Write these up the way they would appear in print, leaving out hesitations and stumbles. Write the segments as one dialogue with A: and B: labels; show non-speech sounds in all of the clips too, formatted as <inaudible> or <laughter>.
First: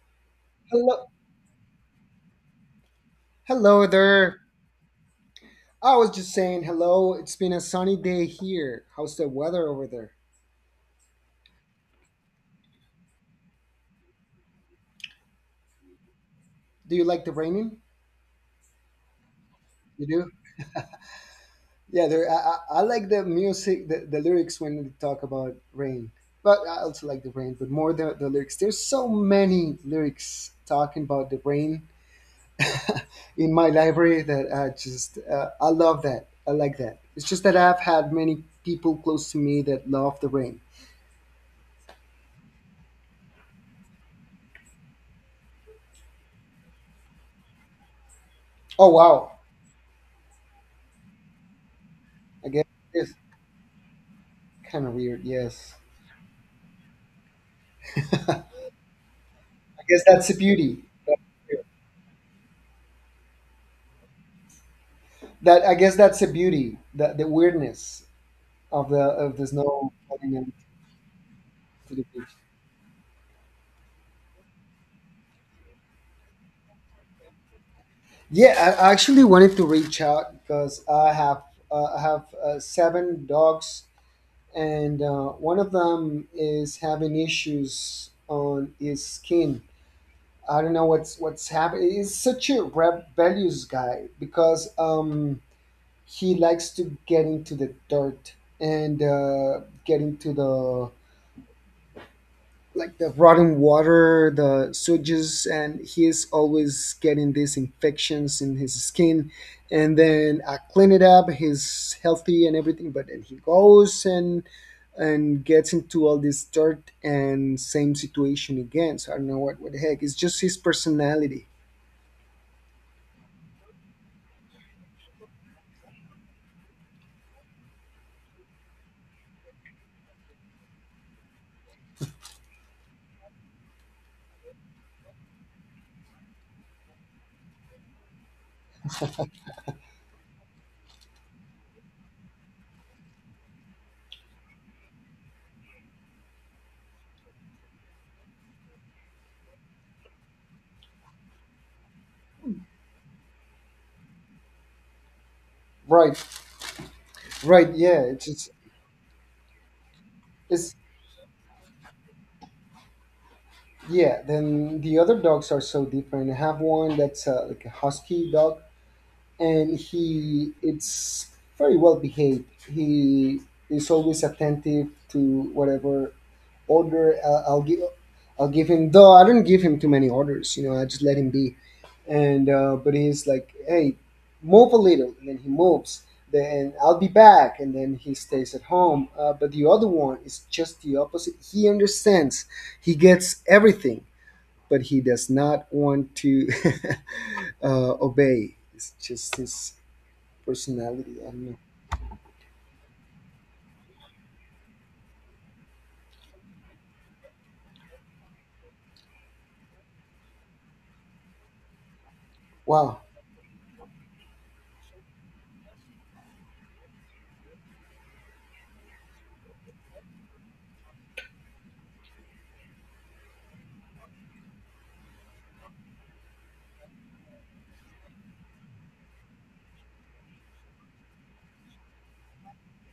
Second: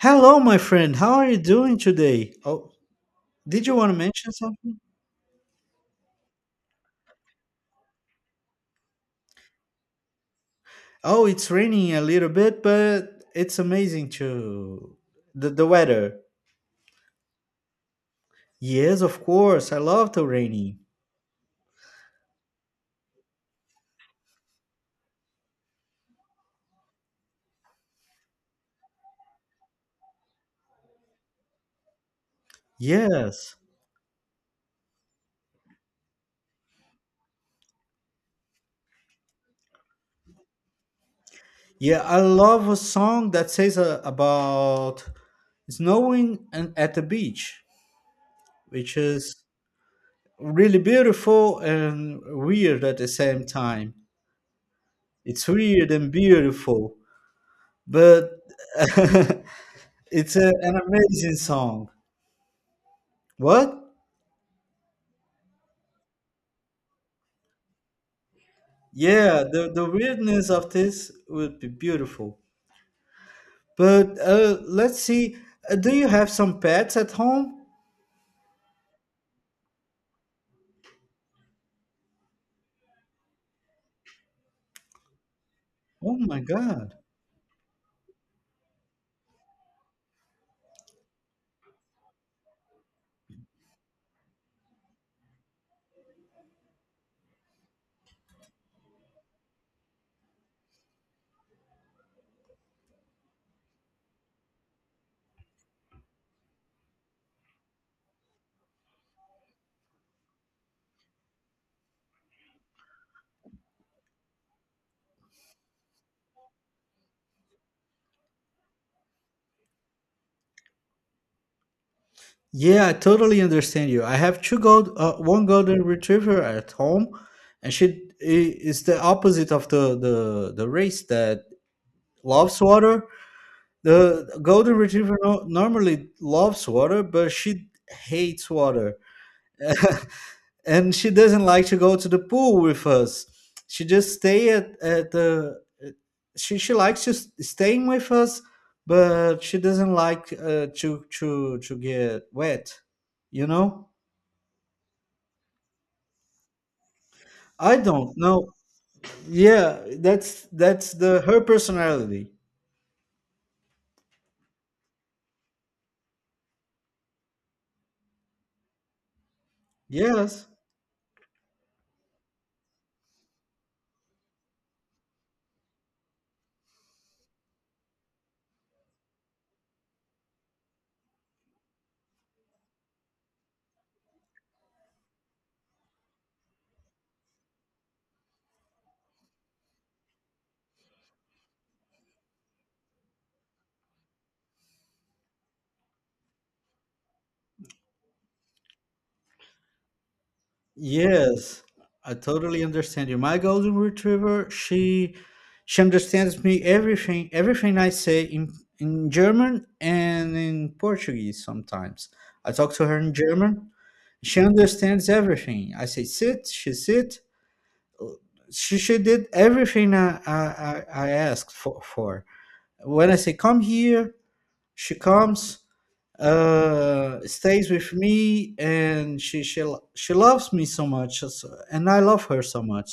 A: Hello, my friend.
B: Hello,
A: How are you doing today? Oh, did you
B: hello
A: want to mention
B: there.
A: something?
B: I was just saying hello. It's been a sunny day here. How's the weather over there?
A: Oh, it's raining a little bit, but it's amazing too. The weather.
B: Do you like the raining?
A: Yes, of course. I
B: You
A: love the
B: do?
A: rainy.
B: Yeah, there. I like the music, the lyrics when they talk about rain. But I also like the rain, but more the lyrics. There's so many lyrics talking about the rain in
A: Yes.
B: my library that I just, I love that. I like that. It's just that I've had many people close to me that love the rain.
A: Yeah, I love a song that says about snowing and at the beach,
B: Oh,
A: which
B: wow.
A: is really beautiful and
B: I guess
A: weird at the
B: it's
A: same time.
B: kind of weird.
A: It's
B: Yes.
A: weird and beautiful, but <laughs>
B: I guess that's the
A: It's an
B: beauty.
A: amazing song. What?
B: That I guess that's the beauty, the weirdness of
A: Yeah,
B: the
A: the
B: snow falling
A: weirdness
B: in
A: of this would be
B: to the beach.
A: beautiful. But let's see. Do you have some pets at home?
B: Yeah, I actually wanted to reach out because I have seven dogs, and one of
A: Oh
B: them
A: my
B: is
A: God.
B: having issues on his skin. I don't know what's happening. He's such a rebellious guy because he likes to get into the dirt and get into the like the rotten water, the sewage, and he's always getting these infections in his skin. And then I clean it up. He's healthy and everything, but then he goes and gets into all this dirt and same situation again. So I don't know what the heck. It's just his personality.
A: Yeah, I totally understand you. I have one golden retriever at home, and she is the opposite of the the race that loves water. The golden retriever, no, normally loves water, but she hates water. And she doesn't like to go to the pool with us. She just at the she likes just staying with us, but she doesn't like to get wet. You know,
B: Right, right,
A: I
B: yeah.
A: don't
B: It's it's,
A: know. Yeah,
B: it's
A: that's the her personality.
B: yeah. Then the other dogs are so different. I have one that's like a husky dog and
A: Yes.
B: he it's very well behaved. He is always attentive to whatever order I'll give. I'll give him though I don't give him too many orders. You know, I just let him be. And but he's like, hey, move a little, and then he moves. Then I'll be back, and then he stays at home. But the other one is just the opposite. He understands. He gets everything, but he does not want to <laughs> obey. It's just his personality. I don't know.
A: Yes, I totally understand you. My golden retriever, she understands me everything, everything I say in German and in Portuguese sometimes. I talk to her
B: Wow.
A: in German. She understands everything. I say sit, she sit. She did everything I asked for. When I say come here, she comes stays with me and she loves me so much, and I love her so much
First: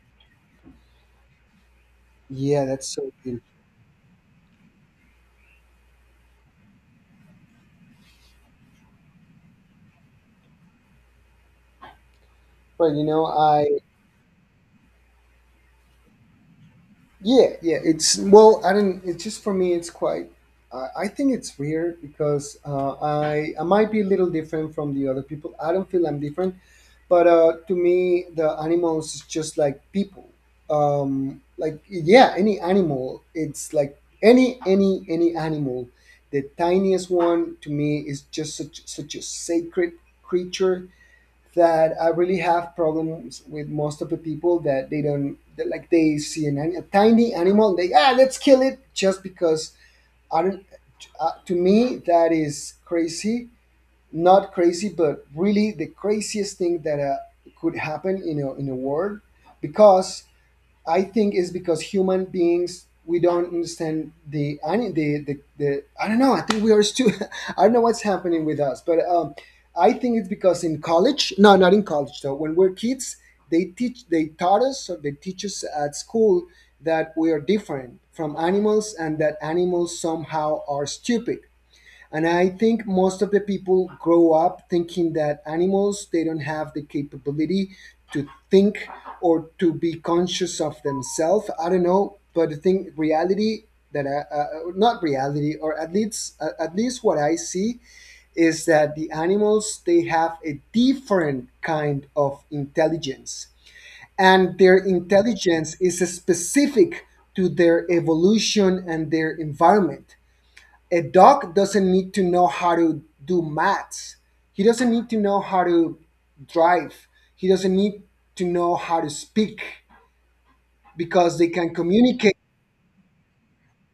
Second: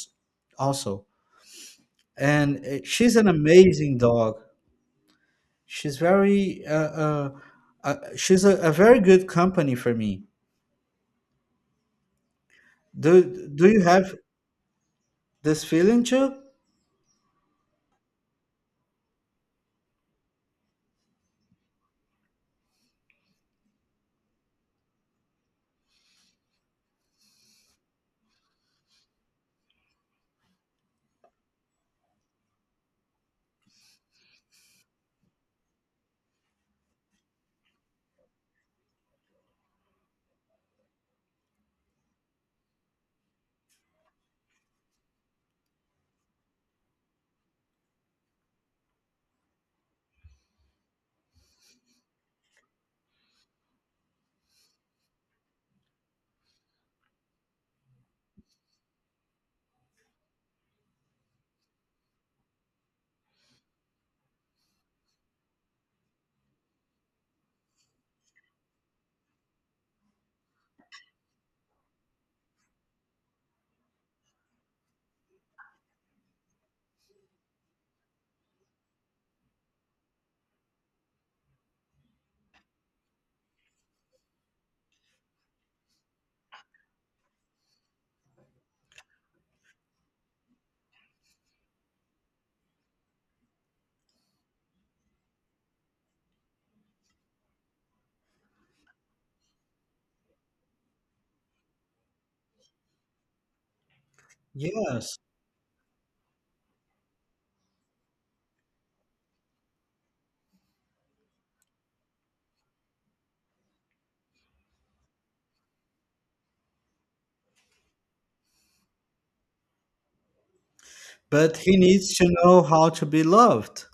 A: also.
B: Yeah,
A: And
B: that's so
A: she's an
B: beautiful.
A: amazing dog. she's very uh, uh, she's a very good company for me.
B: But you know,
A: Do
B: I
A: you have this feeling too?
B: yeah yeah. It's well, I didn't. It's just for me. It's quite. I think it's weird because I might be a little different from the other people. I don't feel I'm different, but to me, the animals is just like people. Like yeah, any animal. It's like any animal. The tiniest one to me is just such a sacred creature that I really have problems with most of the people that they don't that, like they see an, ani- a tiny animal they ah let's kill it just because I don't to me that is crazy not crazy but really the craziest thing that could happen in a world because I think it's because human beings we don't understand the I mean, the I don't know. I think we are still <laughs> I don't know what's happening with us, but I think it's because in college, no, not in college though. When we're kids, they teach they taught us or they teach us at school that we are different from animals and that animals somehow are stupid and I think most of the people grow up thinking that animals, they don't have the capability to think or to be conscious of themselves. I don't know, but the thing, reality that I, not reality, or at least what I see is that the animals they have a different kind of intelligence and their
A: Yes,
B: intelligence is specific to their evolution and their environment. A dog doesn't need to know how to do maths. He doesn't need to know how to drive. He doesn't need to know how to speak because they
A: but
B: can
A: he needs to
B: communicate.
A: know how to be loved.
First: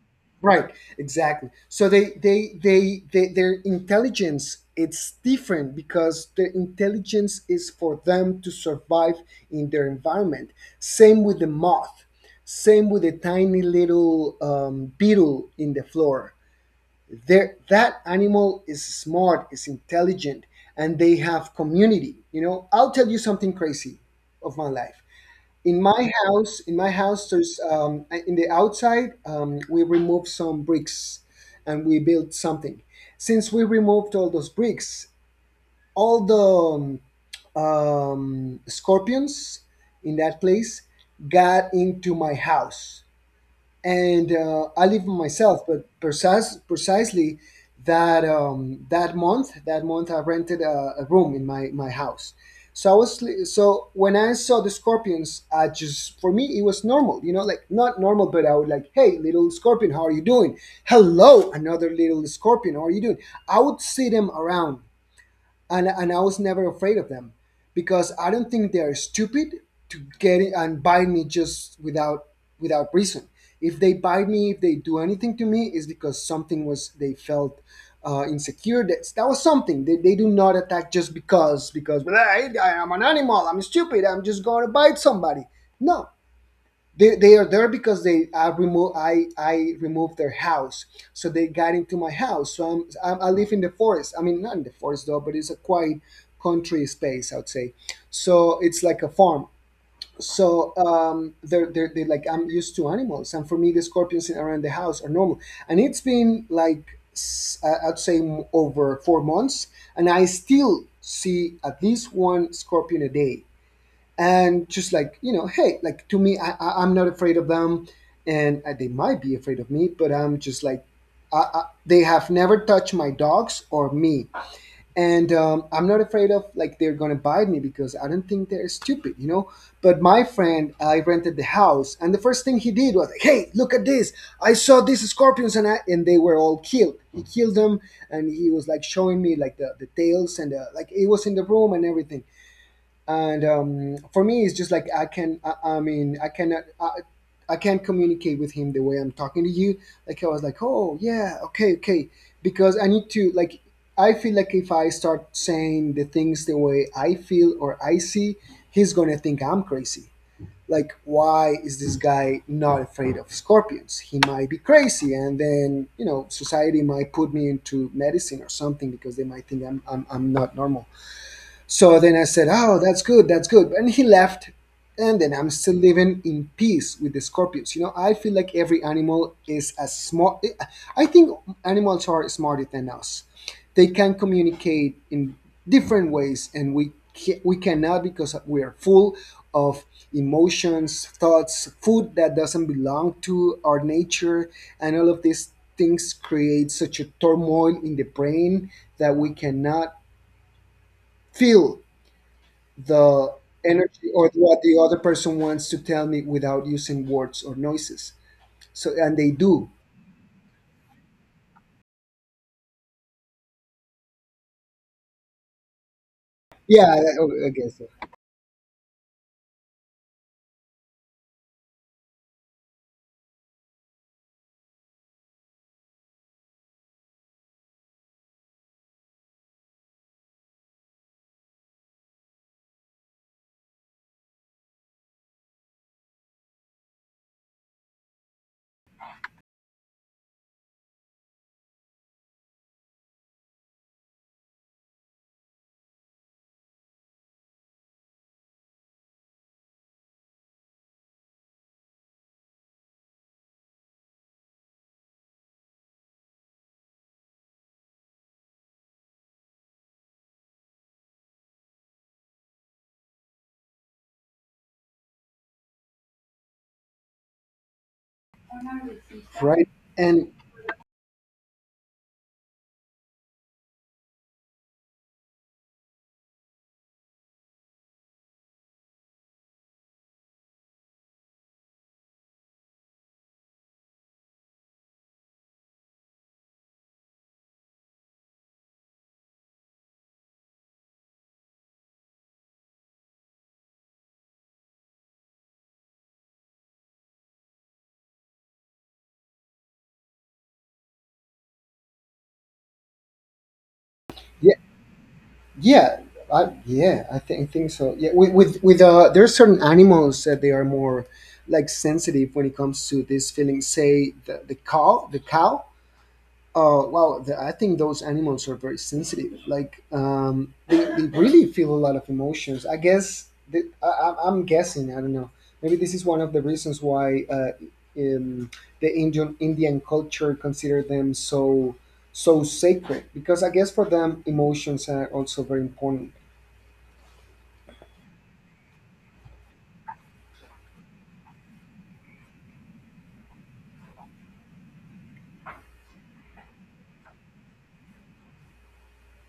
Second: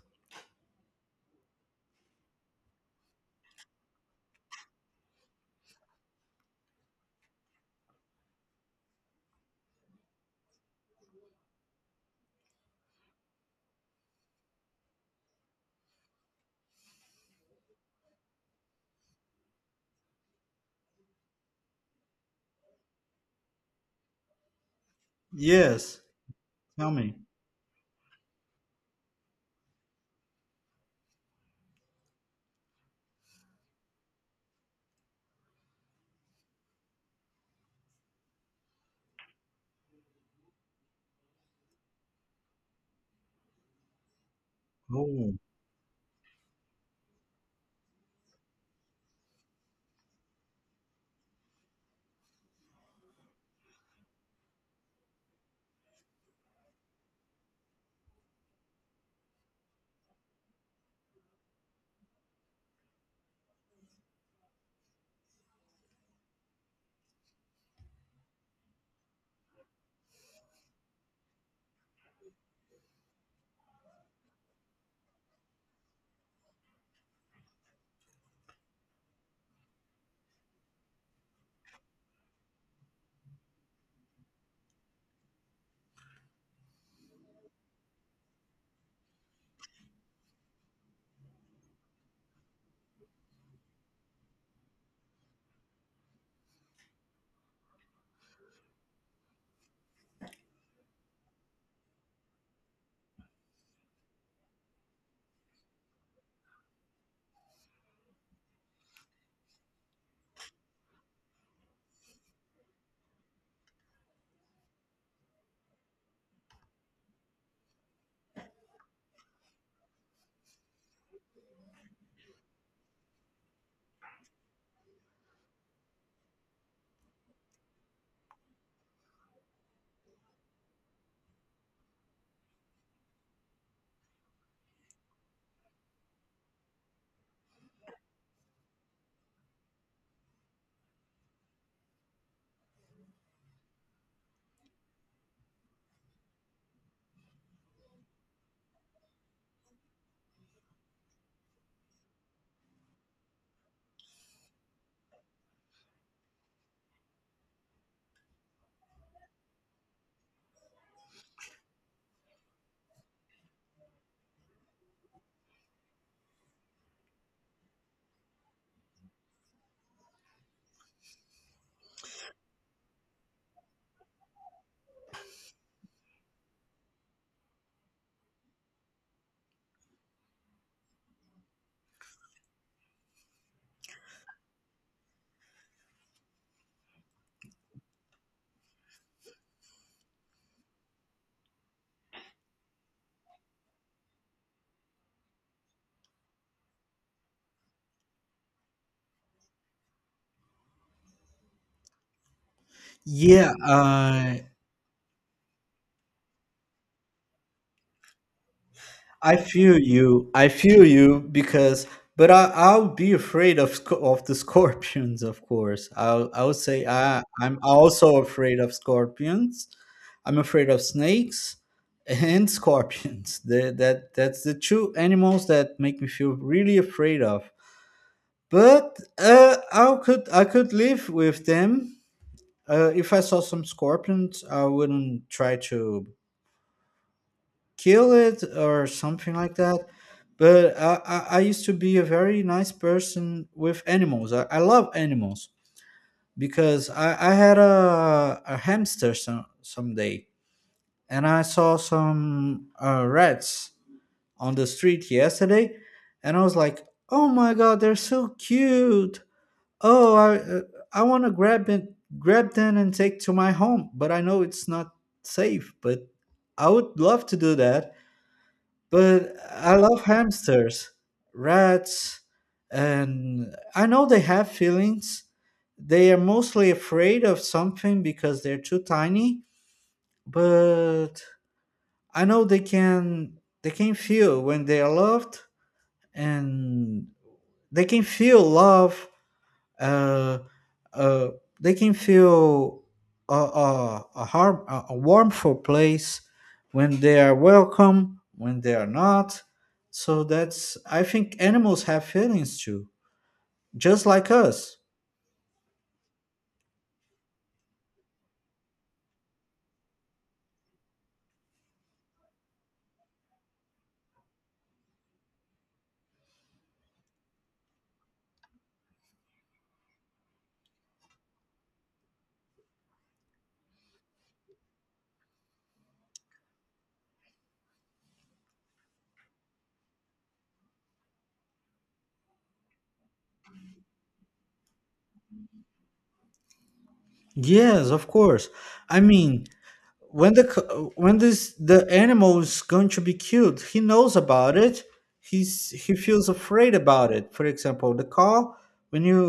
B: Right, exactly. So they their intelligence it's different because their intelligence is for them to survive in their environment. Same with the moth. Same with the tiny little beetle in the floor there. That animal is smart, is intelligent, and they have community. You know, I'll tell you something crazy of my life. In
A: Yes,
B: my house,
A: tell me.
B: there's in the outside we removed some bricks and we built something. Since we removed all those bricks, all the scorpions in that place got into my house. And I live
A: Oh,
B: myself. But precisely that that month I rented a room in my my house. So I was li- so when I saw the scorpions, I just for me it was normal, you know, like not normal, but I would like, hey, little scorpion, how are you doing? Hello, another little scorpion, how are you doing? I would see them around, and I was never afraid of them because I don't think they are stupid to get it and buy me just without reason. If they buy me, if they do anything to me, is because something was they felt insecure. That was something. They do not attack just because, "Well, I'm an animal. I'm stupid. I'm just going to bite somebody. No, they are there because they I remove I removed their house, so they got into my house. So I'm I live in the forest. I mean, not in the forest though, but it's a quiet country space, I'd say. So it's like a farm. So they're they like I'm used to animals, and for me the scorpions around the house are normal. And it's been like s- I'd say m- over 4 months, and I still see at least one scorpion a day, and just like you know, hey, like to me, I I'm not afraid of them. And they might be afraid of me, but I'm just like they have never touched my dogs or me. And I'm not afraid of like they're gonna bite me because I don't think they're stupid, you know. But my friend I rented the house and the first thing he did was like, hey, look at this, I saw these scorpions. And they were all killed. He killed them, and he was like showing me like the tails and the, like it was in the room and everything. And for me it's just like I mean I cannot I can't communicate with him the way I'm talking to you. Like I was like, oh yeah, okay, okay, because I need to like I feel like if I start saying the things the way I feel or I see, he's gonna think I'm crazy, like why is this guy not afraid of scorpions, he might be crazy, and then you know society might put me into medicine or something because they might think I'm not normal. So then I said, oh, that's good, that's good. And he left. And then I'm still living in peace with the scorpions. You know, I feel like every animal is as smart. I think animals are smarter than us. They can communicate in different ways, and we ca- we cannot because we are full of emotions, thoughts, food that doesn't belong to our nature, and all of these things create such a turmoil in the brain that we cannot feel the
A: yeah.
B: energy or
A: Uh,
B: what the other person wants to tell me without using words or noises. So, and they
A: I
B: do.
A: feel you. I feel you because, but I I'll be afraid of of the scorpions, of course. I would say
B: Yeah, I
A: I'm
B: guess so.
A: also afraid of scorpions. I'm afraid of snakes and <laughs> scorpions. That's the two animals that make me feel really afraid of. But I could live with them. If I saw some scorpions, I wouldn't try to kill it or something like that. I used to be a very nice person with animals. I love animals because I had a hamster some someday, and I saw some rats on the street yesterday, and I was like, oh my god, they're so cute. Oh, I want to grab it, grab them and take to my home, but I know it's not safe, but I would love to do that. But
B: Right.
A: I love
B: And
A: hamsters, rats, and I know they have feelings. They are mostly afraid of something because they're too tiny, but I know they can feel when they are loved, and they can feel love. uh, uh, they can feel a harm, a warmful place, when they are welcome, when they are not. So that's, I think animals have feelings too, just like
B: yeah,
A: us.
B: yeah, yeah, I think so. Yeah. There are certain animals that they are more like sensitive when it comes to this feeling, say the cow, oh wow! The, I think those animals are very sensitive. Like they really feel a lot of emotions. I guess the, I'm guessing. I don't know. Maybe this is one of the reasons why in the Indian culture consider them so so sacred, because I guess for them emotions are also very important.
A: Yes, of course. I mean, when when this the animal is going to be killed, he knows about it. He feels afraid about it. For example, the cow, when you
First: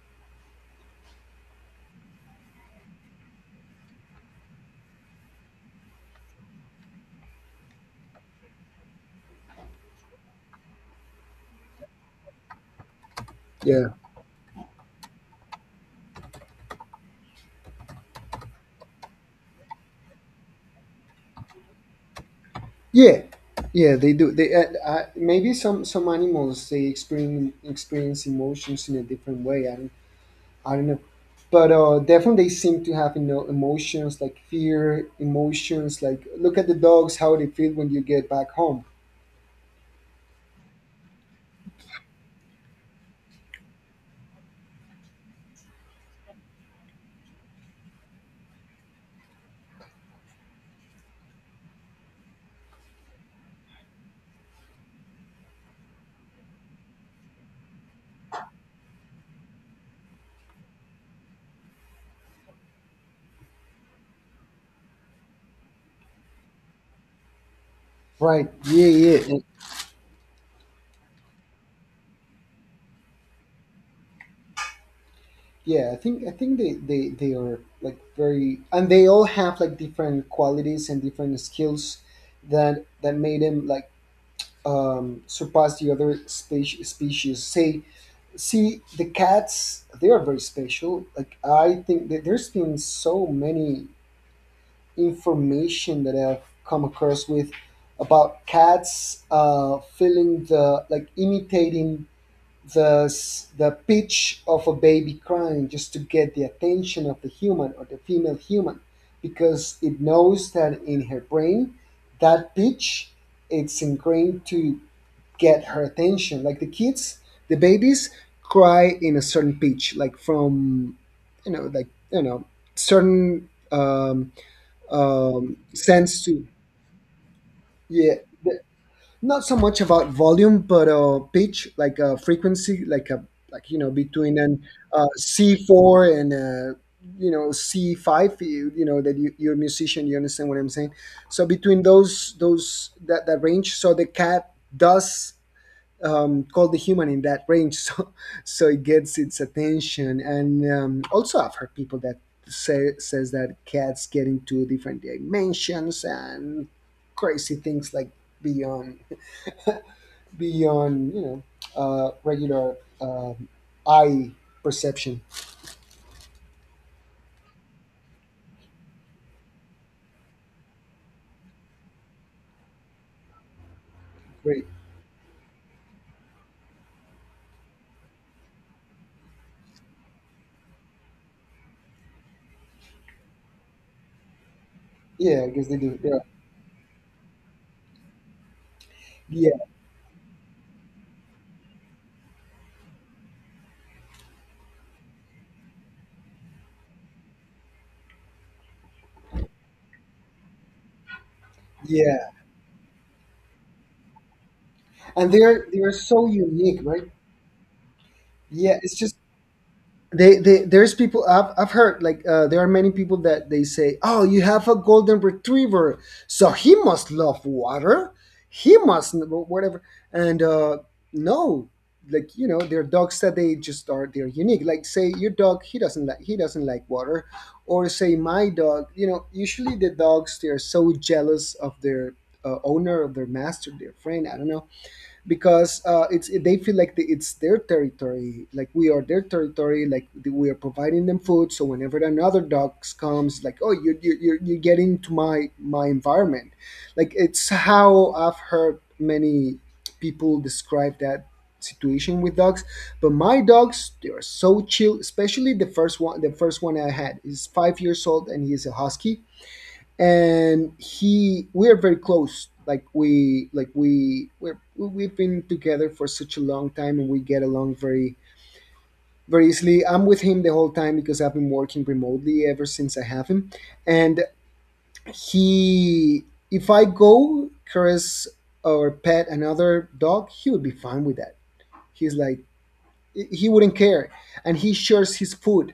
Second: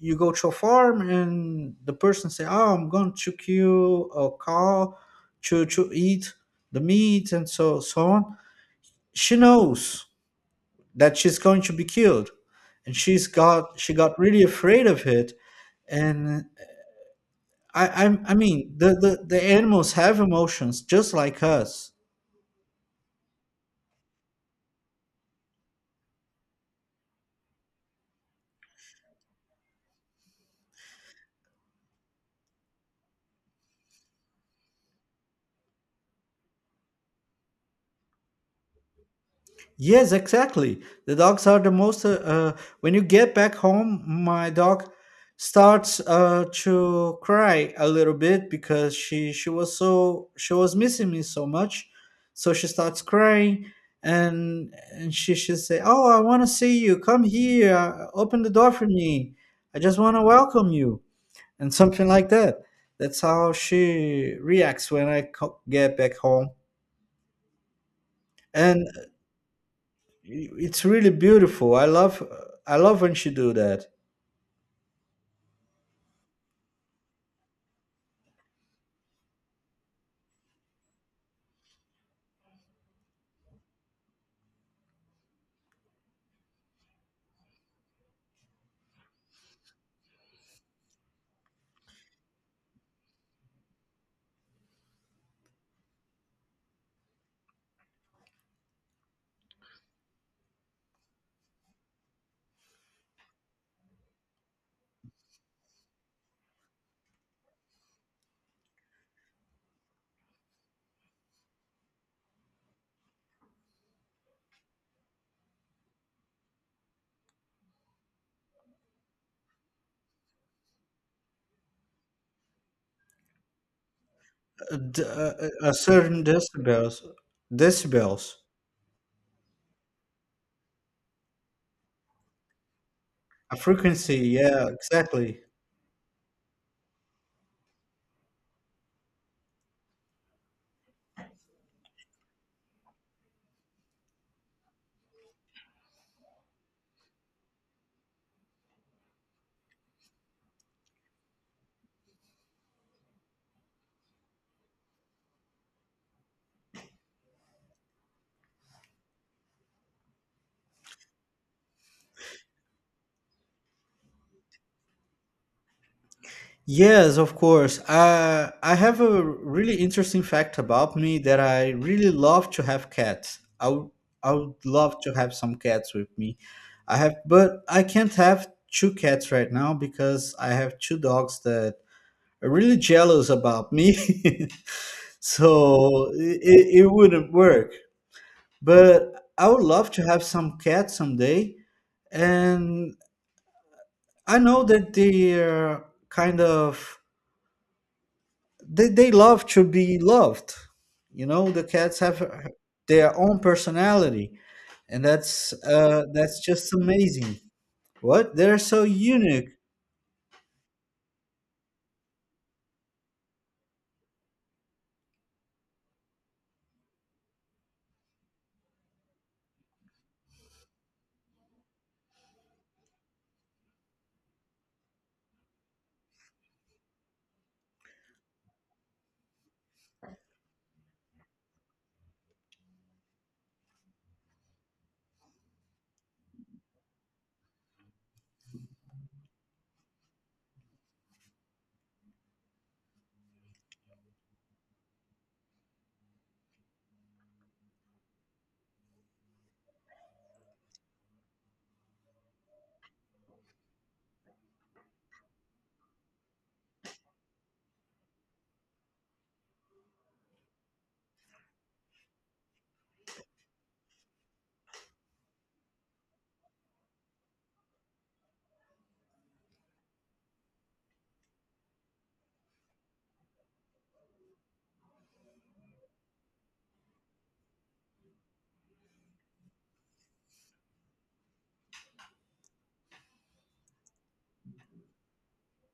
A: go to a farm and the person say, oh, I'm going to kill a cow to eat the meat and so so on, she knows that she's going to be killed, and
B: Yeah.
A: she got really afraid of it. And I mean, the animals have emotions just like us.
B: Yeah, yeah, they do. They maybe some animals they experience emotions in a different way. I don't know. But definitely, they seem to have you know emotions like fear, emotions like look at the dogs how they feel when you get back home.
A: Yes, exactly. The dogs are the most. When you get back home, my dog starts to cry a little bit because she was so she was missing me so much, so she starts crying, and she should say, "Oh, I want to see you. Come here. Open the door for me. I just want to welcome you," and something like that. That's how she reacts when I get back home.
B: Right. Yeah,
A: And
B: yeah. And-
A: it's really beautiful. I love when she do that.
B: Yeah, I think they are like very and they all have like different qualities and different skills that that made them like surpass the other speci- species. Say, see the cats, they are very special. Like I think that there's been so many information that I've come across with about cats, feeling the, like, imitating the pitch of a baby crying just to get the attention of the human or the female human, because it knows that in her brain, that pitch, it's ingrained to get her attention. Like the kids, the babies cry in a certain pitch, like from, like, certain
A: A certain
B: sense to.
A: decibels.
B: Yeah.
A: Decibels.
B: the- Not so much about volume, but pitch, like a frequency, like a,
A: A
B: like,
A: frequency,
B: between an
A: yeah, exactly.
B: C4 and C5. You know that you're a musician, you understand what I'm saying. So between those, that range. So the cat does, called the human in that range. <laughs> So it gets its attention. And also, I've heard people that says that cats get into different dimensions and crazy things, like beyond, beyond, regular, eye perception.
A: Yes, of course. I have a really interesting fact about me that I really love to have cats. i would I would
B: Great.
A: love to have some cats with me. I have, but I can't have two cats right now because I have two dogs that really jealous about me. <laughs>
B: Yeah, I guess they do.
A: So
B: Yeah.
A: it wouldn't work. But I
B: Yeah.
A: would love to have some cats someday. And I know that they are kind of, they love to be loved. You know, the cats have
B: Yeah.
A: their own personality. And
B: And they're so
A: that's just
B: unique, right?
A: amazing. What? They're
B: Yeah,
A: so
B: it's just,
A: unique.
B: they there's people, I've heard, like, there are many people that they say, oh, you have a golden retriever, so he must love water, he must whatever. And no. Like, there are dogs that they just are, they're unique. Like, say your dog, he doesn't like water. Or say my dog, usually the dogs, they are so jealous of their, owner, of their master, their friend, I don't know, because it's, they feel like, it's their territory, like we are their territory, like we are providing them food. So whenever another dog comes, like, oh, you're getting to my environment. Like, it's how I've heard many people describe that situation with dogs. But my dogs, they are so chill, especially the first one. The first one I had is 5 years old, and he is a husky, and he we are very close. Like we've been together for such a long time and we get along very, very easily. I'm with him the whole time because I've been working remotely ever since I have him. And he if I go caress or pet another dog, he would be fine with that. He's like, he wouldn't care. And he shares his food.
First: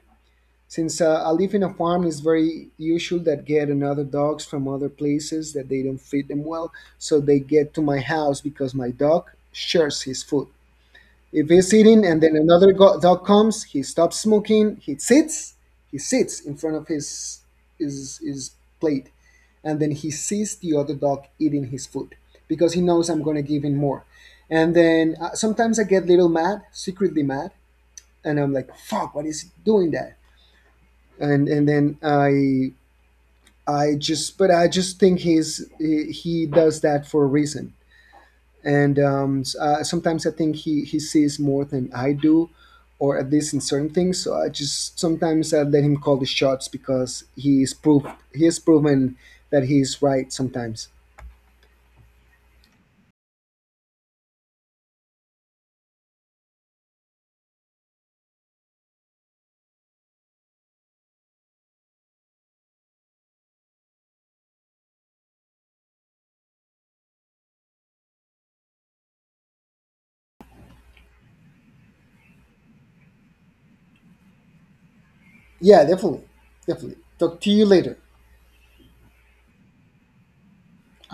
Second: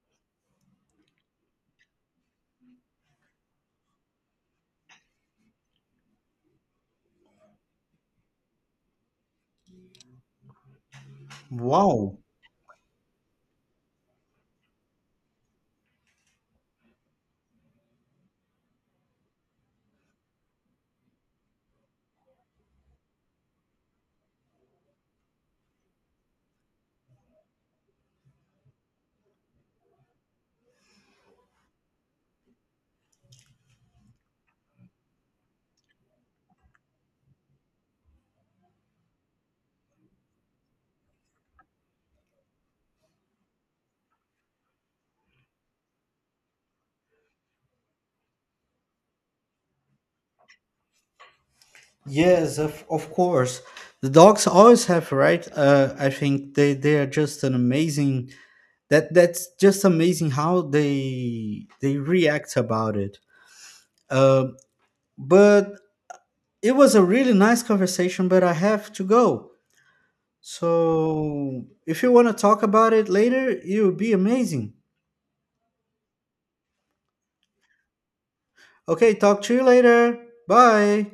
B: Since I live in a farm, it's very usual that get another dogs from other places that they don't feed them well, so they get to my house because my dog shares his food. If he's eating
A: Wow.
B: and then another dog comes, he stops smoking, he sits in front of his his his plate, and then he sees the other dog eating his food because he knows I'm gonna give him more. And then sometimes I get little mad, secretly mad, and I'm like, "Fuck, what is he doing that?" And then I just, but I just think he does that for a reason. And sometimes I think he sees more than I do, or at least in certain things. So I just, sometimes I let him call the shots because he has proven that he's right sometimes.
A: Yes, of course. The dogs always have right. I think they are just an amazing. That that's just amazing how they react about it. Uh, but it was a really nice conversation, but I have to go. So if you want to talk about it later, it would be amazing.
B: Yeah, definitely, definitely. Talk to you later.
A: Okay, talk to you later. Bye.